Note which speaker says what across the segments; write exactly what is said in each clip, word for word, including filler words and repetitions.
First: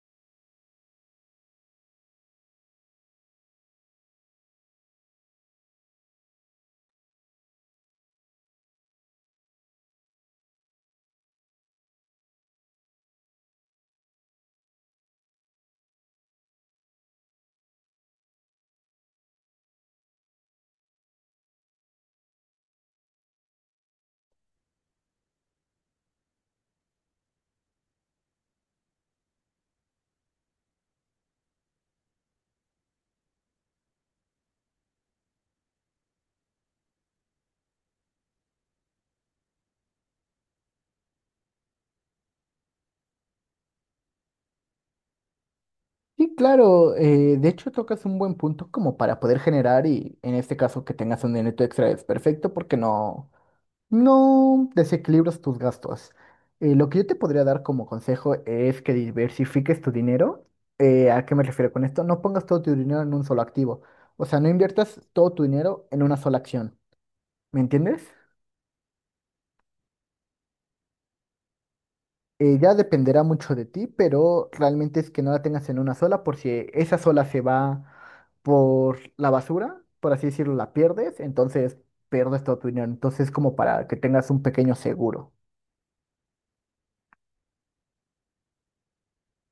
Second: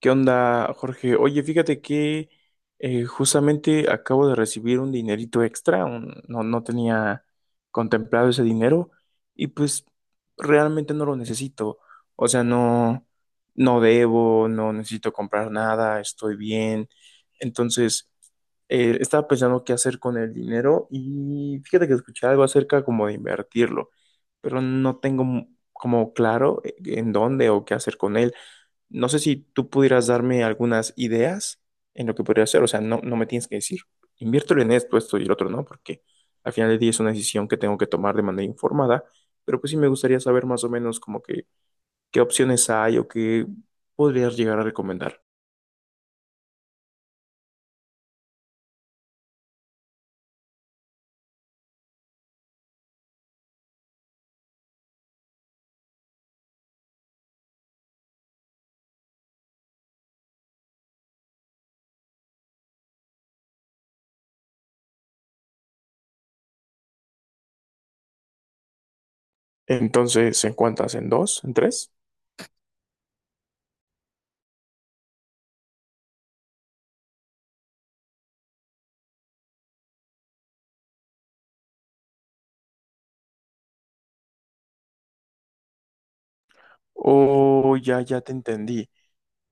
Speaker 1: ¿Qué onda, Jorge? Oye, fíjate que eh, justamente acabo de recibir un dinerito extra, un- no, no tenía contemplado ese dinero y pues realmente no lo necesito. O sea, no, no debo, no necesito comprar nada, estoy bien. Entonces, eh, estaba pensando qué hacer con el dinero y fíjate que escuché algo acerca como de invertirlo, pero no tengo mu- como claro, eh, en dónde o qué hacer con él. No sé si tú pudieras darme algunas ideas en lo que podría hacer. O sea, no, no me tienes que decir, inviértelo en esto, esto y el otro, no, porque al final del día es una decisión que tengo que tomar de manera informada. Pero pues sí me gustaría saber más o menos como que qué opciones hay o qué podrías llegar a recomendar.
Speaker 2: Sí, claro, eh, de hecho tocas un buen punto como para poder generar y en este caso que tengas un dinero extra es perfecto porque no, no desequilibras tus gastos. Eh, lo que yo te podría dar como consejo es que diversifiques tu dinero. Eh, ¿a qué me refiero con esto? No pongas todo tu dinero en un solo activo. O sea, no inviertas todo tu dinero en una sola acción. ¿Me entiendes?
Speaker 1: Entonces, ¿en cuántas? ¿En dos? ¿En tres?
Speaker 2: Eh, ya dependerá mucho de ti, pero realmente es que no la tengas en una sola, por si esa sola se va por la basura, por así decirlo, la pierdes, entonces pierdes toda tu dinero. Entonces, como para que tengas un pequeño seguro.
Speaker 1: Oh, ya, ya te entendí.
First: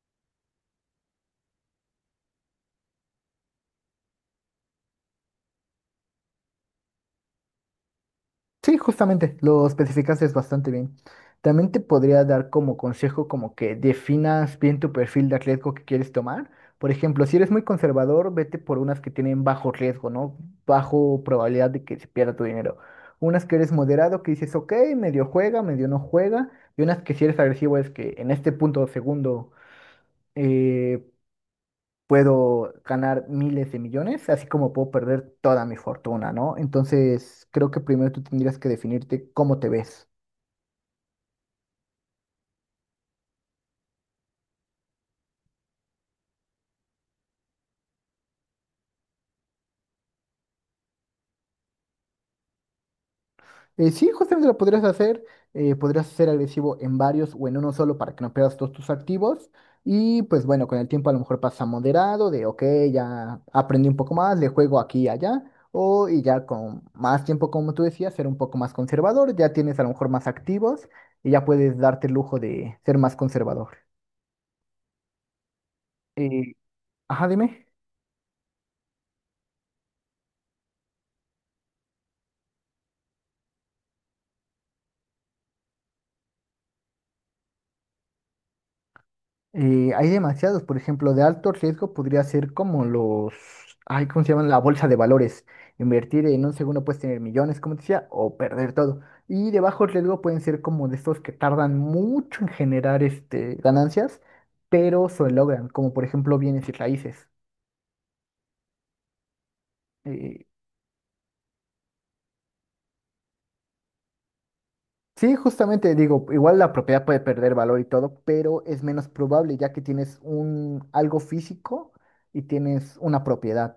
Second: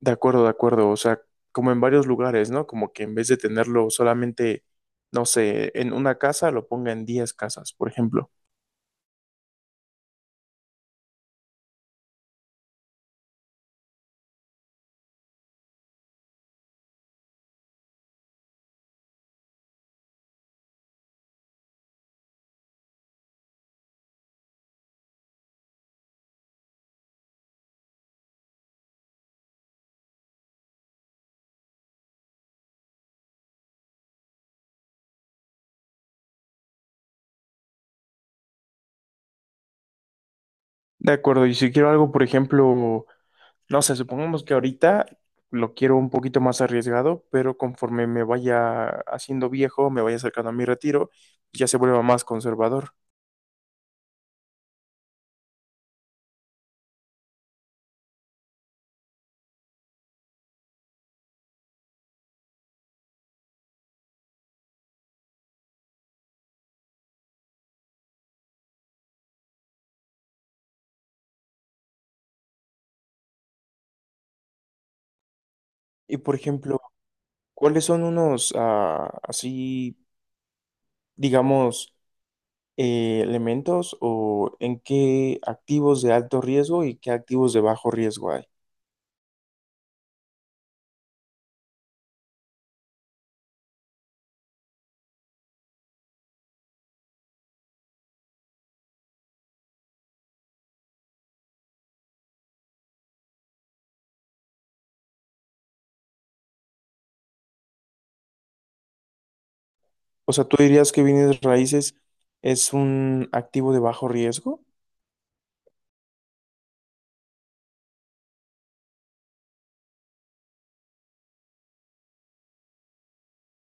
Speaker 1: De acuerdo, de acuerdo. O sea, como en varios lugares, ¿no? Como que en vez de tenerlo solamente, no sé, en una casa, lo ponga en diez casas, por ejemplo.
Speaker 2: Sí, justamente, lo especificaste bastante bien. También te podría dar como consejo como que definas bien tu perfil de riesgo que quieres tomar. Por ejemplo, si eres muy conservador, vete por unas que tienen bajo riesgo, ¿no? Bajo probabilidad de que se pierda tu dinero. Unas que eres moderado, que dices, ok, medio juega, medio no juega. Y unas que si eres agresivo es que en este punto segundo eh, puedo ganar miles de millones, así como puedo perder toda mi fortuna, ¿no? Entonces, creo que primero tú tendrías que definirte cómo te ves.
Speaker 1: De acuerdo, y si quiero algo, por ejemplo, no sé, supongamos que ahorita lo quiero un poquito más arriesgado, pero conforme me vaya haciendo viejo, me vaya acercando a mi retiro, ya se vuelva más conservador.
Speaker 2: Eh, sí, justamente lo podrías hacer, eh, podrías ser agresivo en varios o en uno solo para que no pierdas todos tus activos. Y pues bueno, con el tiempo a lo mejor pasa moderado, de ok, ya aprendí un poco más, le juego aquí y allá. O y ya con más tiempo, como tú decías, ser un poco más conservador, ya tienes a lo mejor más activos y ya puedes darte el lujo de ser más conservador.
Speaker 1: Y por
Speaker 2: Eh,
Speaker 1: ejemplo,
Speaker 2: ajá, dime.
Speaker 1: ¿cuáles son unos ah, así, digamos, eh, elementos o en qué activos de alto riesgo y qué activos de bajo riesgo hay?
Speaker 2: Eh, hay demasiados, por ejemplo, de alto riesgo podría ser como los, ay, ¿cómo se llaman? La bolsa de valores. Invertir en un segundo puedes tener millones, como te decía, o perder todo. Y de bajo riesgo pueden ser como de estos que tardan mucho en generar este, ganancias, pero se logran, como por ejemplo bienes y raíces.
Speaker 1: O
Speaker 2: Eh,
Speaker 1: sea, ¿tú dirías que bienes raíces es un activo de bajo riesgo?
Speaker 2: sí, justamente digo, igual la propiedad puede perder valor y todo, pero es menos probable ya que tienes un algo físico y tienes una propiedad.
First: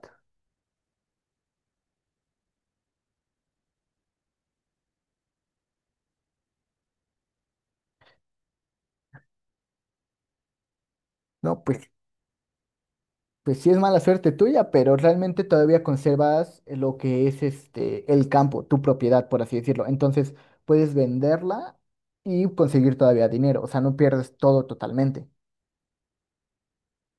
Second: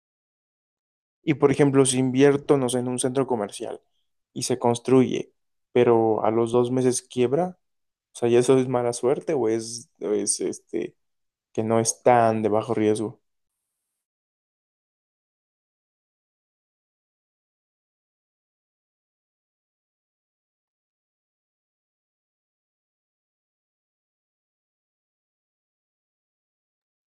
Speaker 1: Y por ejemplo, si invierto, no sé, en un centro comercial y se construye, pero a los dos meses quiebra, o sea, ¿ya eso es mala suerte o es, o es este,
Speaker 2: No,
Speaker 1: que no
Speaker 2: pues
Speaker 1: es tan de bajo riesgo?
Speaker 2: pues sí es mala suerte tuya, pero realmente todavía conservas lo que es este el campo, tu propiedad, por así decirlo. Entonces puedes venderla y conseguir todavía dinero. O sea, no pierdes todo totalmente.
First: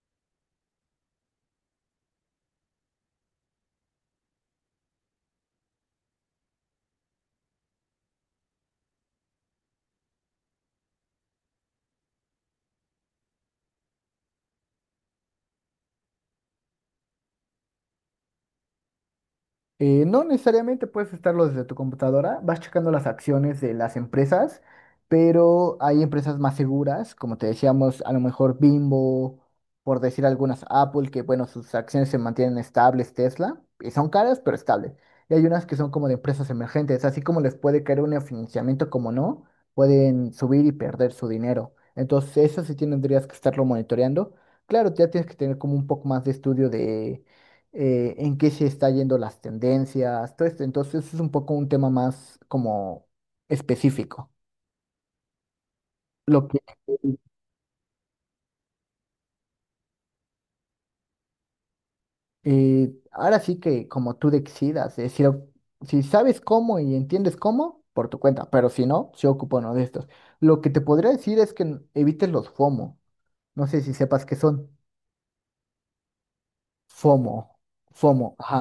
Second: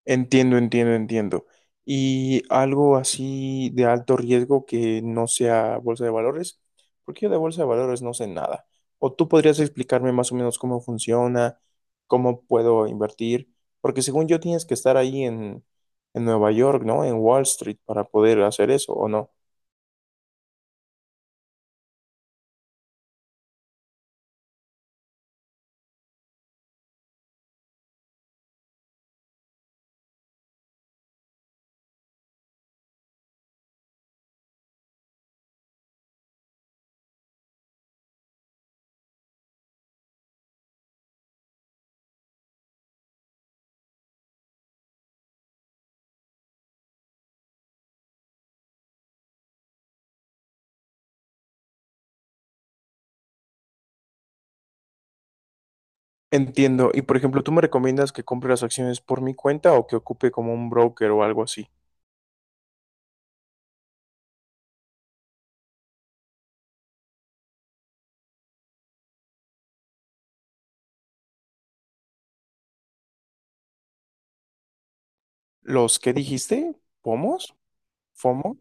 Speaker 1: Entiendo, entiendo, entiendo. Y algo así de alto riesgo que no sea bolsa de valores, porque yo de bolsa de valores no sé nada. O tú podrías explicarme más o menos cómo funciona, cómo puedo invertir, porque según yo tienes que estar ahí en, en Nueva York, ¿no? En Wall Street para poder hacer eso, ¿o no?
Speaker 2: Eh, no necesariamente puedes estarlo desde tu computadora, vas checando las acciones de las empresas, pero hay empresas más seguras, como te decíamos, a lo mejor Bimbo, por decir algunas, Apple, que bueno, sus acciones se mantienen estables, Tesla, y son caras, pero estables. Y hay unas que son como de empresas emergentes, así como les puede caer un financiamiento, como no, pueden subir y perder su dinero. Entonces, eso sí tendrías que estarlo monitoreando. Claro, ya tienes que tener como un poco más de estudio de eh, en qué se está yendo las tendencias, todo esto. Entonces es un poco un tema más como específico. Lo que
Speaker 1: Entiendo. Y por ejemplo, ¿tú me recomiendas que compre las acciones por mi cuenta o que ocupe como un broker o algo así?
Speaker 2: eh, ahora sí que como tú decidas, eh, si, lo- si sabes cómo y entiendes cómo, por tu cuenta, pero si no, yo ocupo uno de estos. Lo que te podría decir es que n- evites los F O M O. No sé si sepas qué son.
Speaker 1: ¿Los que dijiste?
Speaker 2: F O M O,
Speaker 1: ¿POMOS?
Speaker 2: F O M O,
Speaker 1: ¿FOMO?
Speaker 2: ajá.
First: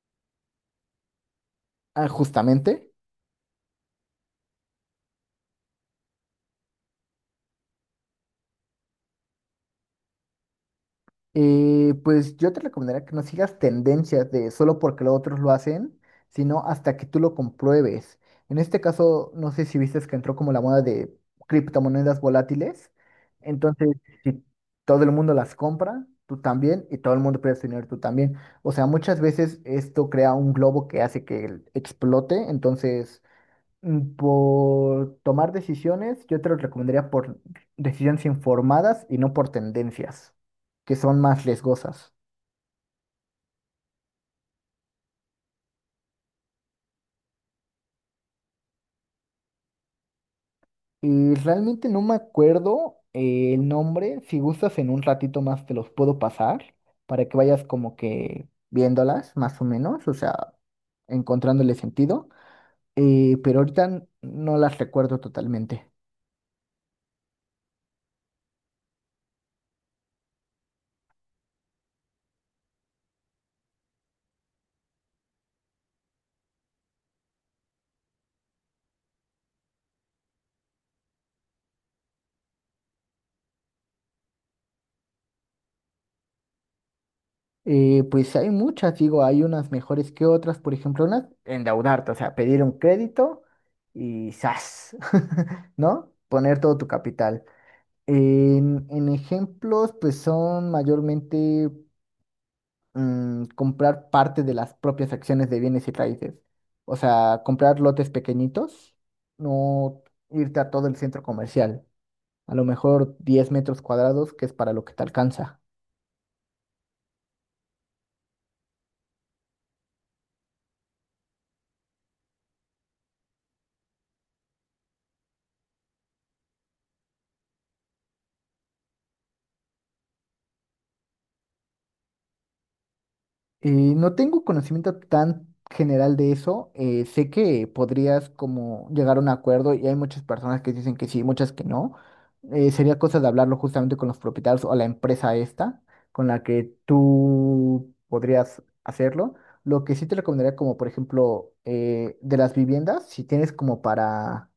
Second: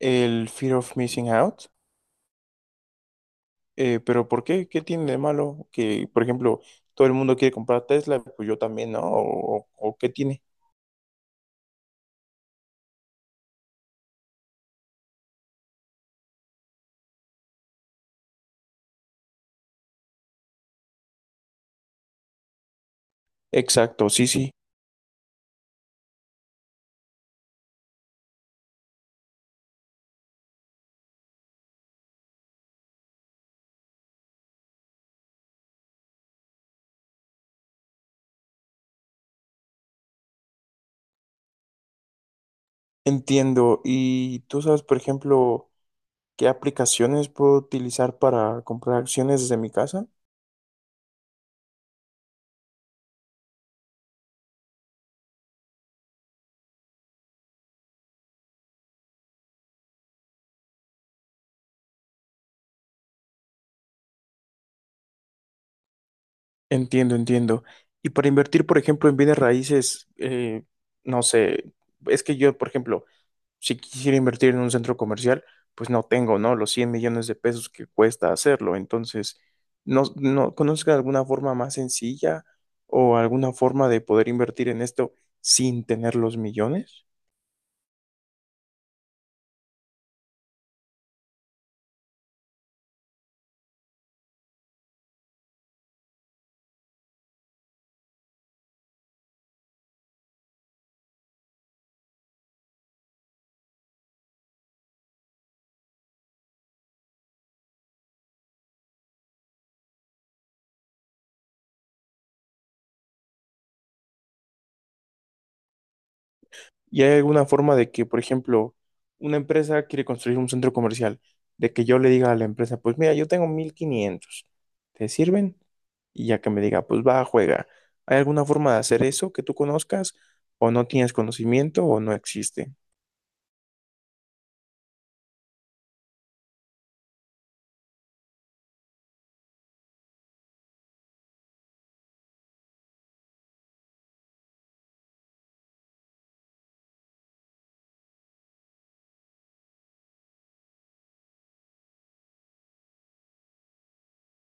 Speaker 1: ¿El Fear of Missing Out?
Speaker 2: Ah, justamente.
Speaker 1: Eh, pero ¿por qué? ¿Qué tiene de malo? Que, por ejemplo, todo el mundo quiere comprar Tesla, pues yo también, ¿no? ¿O, o qué tiene?
Speaker 2: Eh, pues yo te recomendaría que no sigas tendencias de solo porque los otros lo hacen, sino hasta que tú lo compruebes. En este caso, no sé si viste que entró como la moda de criptomonedas volátiles. Entonces,
Speaker 1: Exacto, sí,
Speaker 2: si
Speaker 1: sí,
Speaker 2: todo el mundo las compra, tú también, y todo el mundo pierde su dinero, tú también. O sea, muchas veces esto crea un globo que hace que explote. Entonces, Mm, por tomar decisiones, yo te lo recomendaría por decisiones informadas y no por tendencias, que son más riesgosas.
Speaker 1: entiendo. ¿Y tú sabes, por ejemplo, qué aplicaciones puedo utilizar para comprar acciones desde mi casa?
Speaker 2: Y realmente no me acuerdo eh, el nombre. Si gustas, en un ratito más te los puedo pasar para que vayas como que viéndolas, más o menos, o sea, encontrándole sentido. Eh, pero ahorita n- no las recuerdo totalmente.
Speaker 1: Entiendo, entiendo. Y para invertir, por ejemplo, en bienes raíces, eh, no sé, es que yo, por ejemplo, si quisiera invertir en un centro comercial, pues no tengo, ¿no? Los cien millones de pesos que cuesta hacerlo. Entonces, ¿no, no conozca alguna forma más sencilla o alguna forma de poder invertir en esto sin tener los millones?
Speaker 2: Eh, pues hay muchas, digo, hay unas mejores que otras, por ejemplo, unas endeudarte, o sea, pedir un crédito y ¡zas! ¿no? Poner todo tu capital. En, en ejemplos, pues son mayormente mm, comprar parte de las propias acciones de bienes y raíces, o sea, comprar lotes pequeñitos, no irte a todo el centro comercial, a lo mejor diez metros cuadrados, que es para lo que te alcanza.
Speaker 1: ¿Y hay alguna forma de que, por ejemplo, una empresa quiere construir un centro comercial, de que yo le diga a la empresa, pues mira, yo tengo mil quinientos, ¿te sirven? Y ya que me diga, pues va, juega. ¿Hay alguna forma de hacer eso que tú conozcas o no tienes conocimiento o no existe?
Speaker 2: Eh, no tengo conocimiento tan general de eso. Eh, sé que podrías como llegar a un acuerdo y hay muchas personas que dicen que sí, muchas que no. Eh, sería cosa de hablarlo justamente con los propietarios o la empresa esta con la que tú podrías hacerlo. Lo que sí te recomendaría como por ejemplo eh, de las viviendas, si tienes como para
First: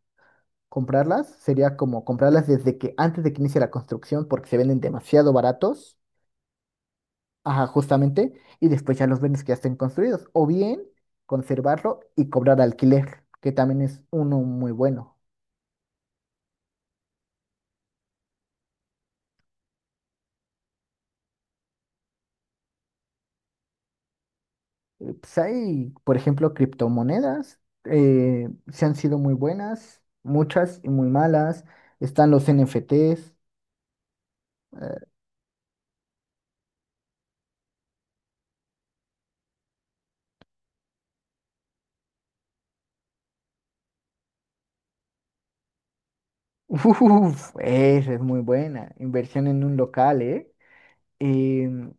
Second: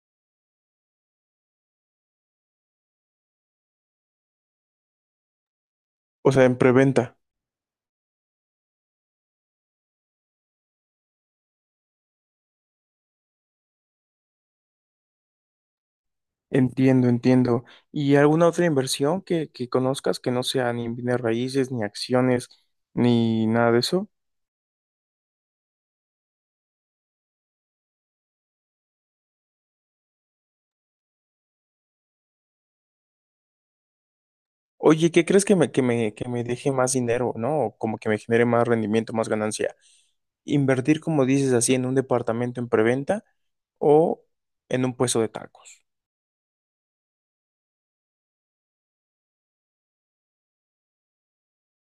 Speaker 2: comprarlas, sería como comprarlas desde que antes de que inicie la construcción porque se venden demasiado baratos.
Speaker 1: O sea, en preventa.
Speaker 2: Ajá, justamente, y después ya los vendes que ya estén construidos, o bien conservarlo y cobrar alquiler, que también es uno muy bueno.
Speaker 1: Entiendo, entiendo. ¿Y alguna otra inversión que, que conozcas que no sea ni bienes raíces, ni acciones, ni nada de eso?
Speaker 2: Eh, Pues hay, por ejemplo, criptomonedas, eh, se han sido muy buenas, muchas y muy malas. Están los N F Ts, eh,
Speaker 1: Oye, ¿qué crees que me, que me, que me deje más dinero, ¿no? O como que me genere más rendimiento, más ganancia. Invertir, como dices así, en un departamento en preventa o en un puesto de tacos.
Speaker 2: uf, esa es muy buena, inversión en un local, ¿eh? Em,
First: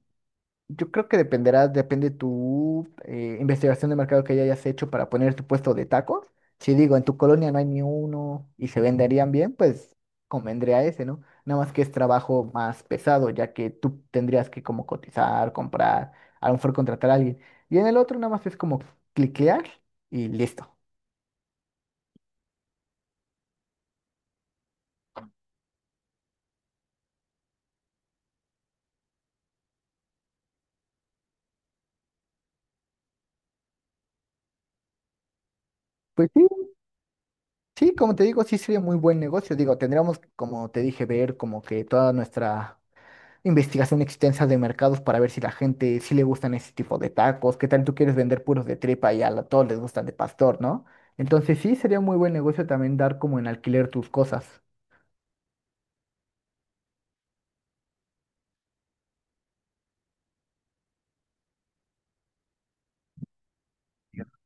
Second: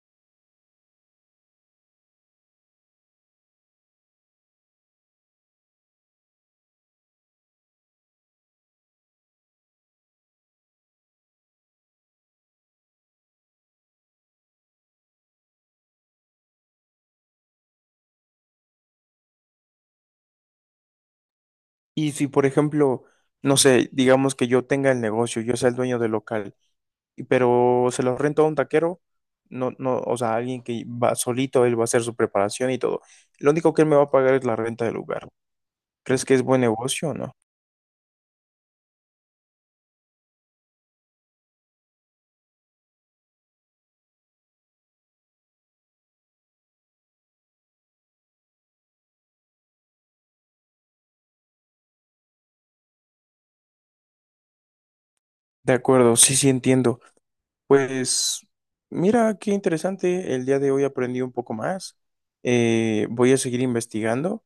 Speaker 2: Yo creo que dependerá, depende tu eh, investigación de mercado que ya hayas hecho para poner tu puesto de tacos. Si digo, en tu colonia no hay ni uno y se venderían bien, pues convendría ese, ¿no? Nada más que es trabajo más pesado, ya que tú tendrías que como cotizar, comprar, a lo mejor contratar a alguien. Y en el otro nada más es como cliquear y listo.
Speaker 1: Y si, por ejemplo, no sé, digamos que yo tenga el negocio, yo sea el dueño del local, pero se los rento a un taquero, no, no, o sea, alguien que va solito, él va a hacer su preparación y todo. Lo único que él me va a pagar es la renta del lugar. ¿Crees
Speaker 2: Pues
Speaker 1: que es
Speaker 2: sí,
Speaker 1: buen negocio o no?
Speaker 2: sí, como te digo, sí sería muy buen negocio. Digo, tendríamos, como te dije, ver como que toda nuestra investigación extensa de mercados para ver si la gente, sí le gustan ese tipo de tacos, qué tal tú quieres vender puros de tripa y a la- todos les gustan de pastor, ¿no? Entonces sí, sería muy buen negocio también dar como en alquiler tus cosas.
Speaker 1: De acuerdo, sí, sí entiendo. Pues mira, qué interesante, el día de hoy aprendí un poco más. Eh, voy a seguir investigando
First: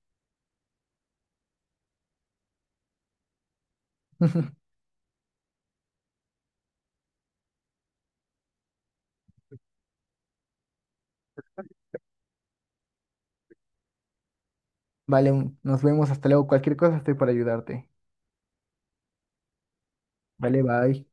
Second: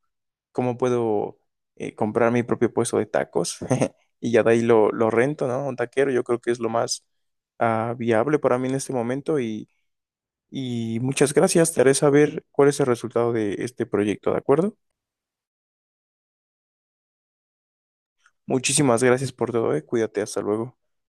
Speaker 1: cómo puedo eh, comprar mi propio puesto de tacos y ya de ahí lo, lo rento, ¿no? Un taquero, yo creo que es lo más ah, viable para mí en este momento y Y muchas gracias, te haré saber cuál es el resultado de este proyecto, ¿de acuerdo?
Speaker 2: Vale, nos vemos, hasta luego. Cualquier cosa estoy para ayudarte.
Speaker 1: Muchísimas gracias por todo, eh. Cuídate, hasta
Speaker 2: Vale,
Speaker 1: luego.
Speaker 2: bye.